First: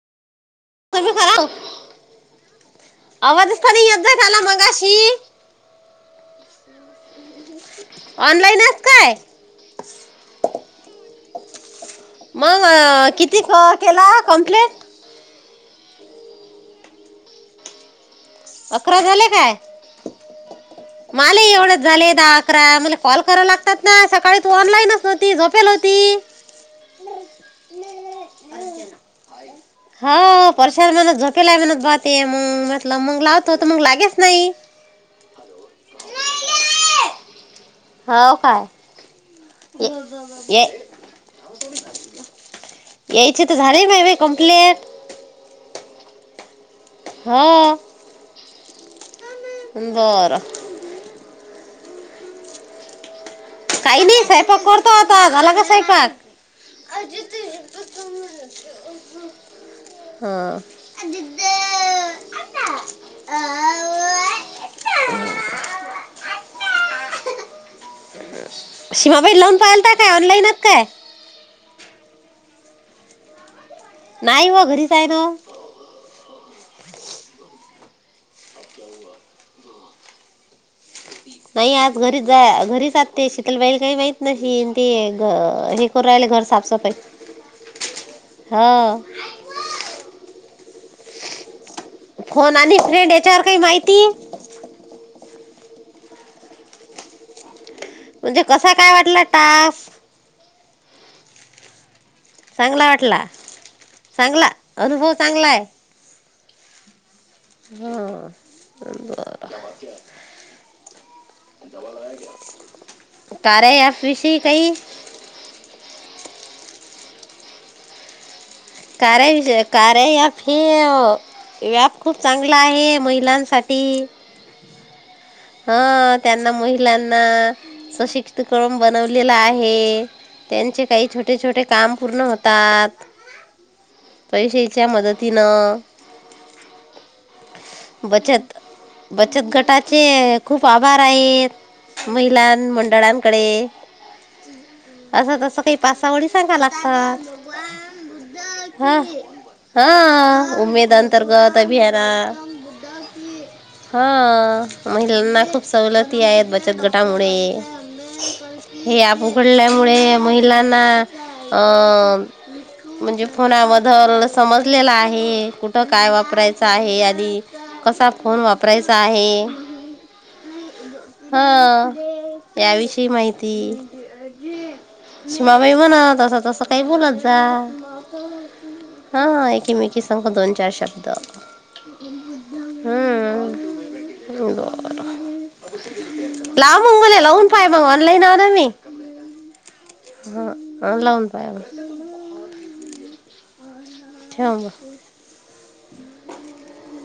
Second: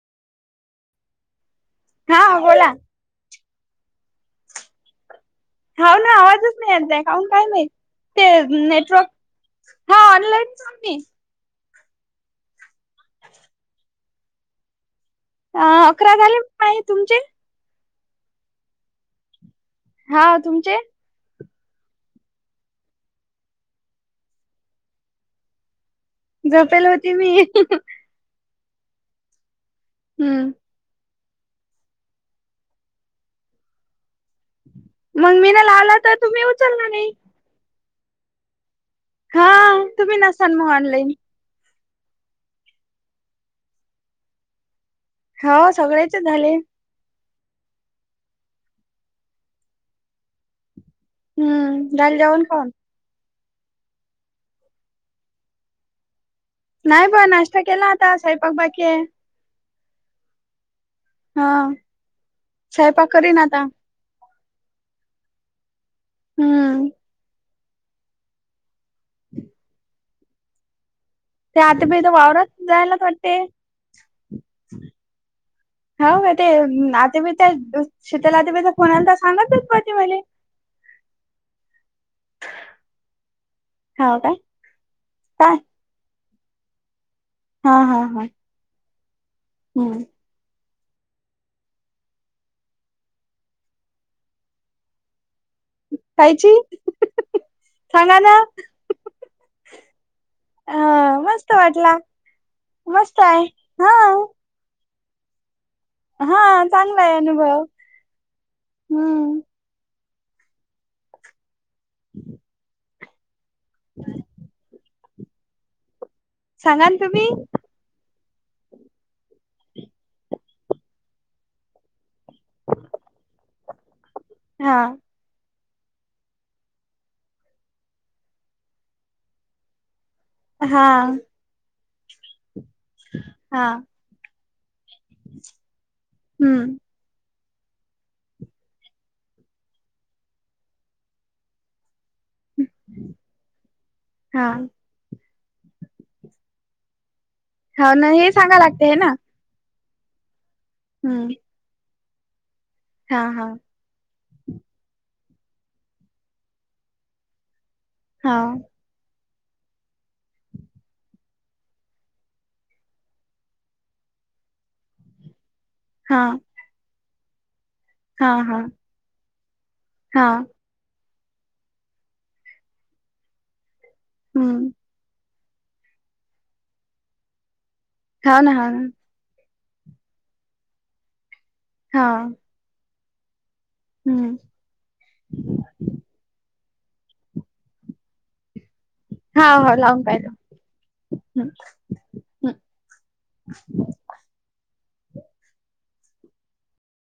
[unintelligible] हा बोला. आवाजच का येत नाही झाला मगाशी? हाव ना आवाजच नाही येत आहे कावून काय माहित. ते ऑनलाईनच नेटवर्क, काय हा ऑनलाईनचय मी. मग अ किती क अ केला कंप्लेंट? ह अकरा झाले ना माये तुमचे?? अकरा झाले काय?? हा तुमचे?? मला एवढेच झाले दहा अकरा मला कॉल कराव लागतात ना सकाळी तू ऑनलाईनच होती झोपले होती. झोपले होते मी. हम्म हां.. वर्षाला मग झोपेला [unintelligible] मग म्हटलं मग लावतो मग लागेच नाही. मग मी न लावला होता तुम्ही उचलला नाही. हाव काय हा ये तुम्ही नसाल ये. मग ऑनलाईन यायची तर झालय माय बाई कंप्लेंट. हाव सगळेच झाले. हां.. बरं. हम्म झालं जेवण खाऊन? काही नाही स्वयंपाक करतो आता, झाला का स्वयंपाक नाही बा नाश्ता केला आता स्वयंपाक बाकी आहे. हा [unintelligible] हं सयपाक करीन आता. हम्म. सीमा बाईला लावून पायलत काय ऑनलाईन हायत काय. ते आता पथ वावरात जायला करते. नाही हो घरीच आहे नवं. हो का ते अ आत्याबाई त्या शीतल आत्याबाईचा फोन आलता सांगायला तर पाहिजे मले, ह [unintelligible] नाही आज घरीच जा घरीच आहेत ते शीतलबाईला काही हाव माहित काय नाही हे अण ते घ काय हे करू राहिले घर साफ सफाई. हा हा हां हां हम्म फोन आणि फ्रेंड यांच्यावर काही माहिती कायची. म्हणजे कसा काय वाटला टास्क. हा मस्त वाटला, चांगला मस्त वाटला आहे. हा चांगला अनुभव चांगलाय. हा चांगलाय आहे अनुभव. ह हम्म बरं. हम [unintelligible] तारे या एफ विषयी काही. सांगा ना तुम्ही. तारा इज अ काराया ॲप हे वो. हे ॲप खूप चांगल आहे महिलांसाठी. हा हां त्यांना महिलांना. संक्षिप्त करून बनवलेल आहे. त्यांचे हा काही छोटे छोटे काम पूर्ण होतात. हा. पैशच्या मदतीनं हम्म अ बचत. बचत गटाचे खूप आभार आहेत. महिलां मंडळांकडे. हा. असं तसं काही पाच सहा ओळी सांगा लागतात. हाव ना हे सांगा लागतेय हा ना. हा उमेद हम्म अंतर्गत अभियानात. हा हा हा महिलांना खूप सवलती आहेत बचत गटामुळे. हां. हे ॲप उघडल्यामुळे महिलांना अं म्हणजे फोनामधल समजलेलं आहे कुठं काय हा वापरायचं आहे आधी कसा हा फोन हा वापरायचा आहे. हा हं याविषयी माहिती. हम्म. सीमाबाई विगून तसं तसं काही बोलत जा हो ना हा. हां एकीमिकी संग दोन चार शब्द हां. हम्म [unintelligible] लाव मंग मले लावून पाय मग ऑनलाईन हाय ना मी हा हो लावता आहेत हा लावून पाय हं मग हं ठेव मग.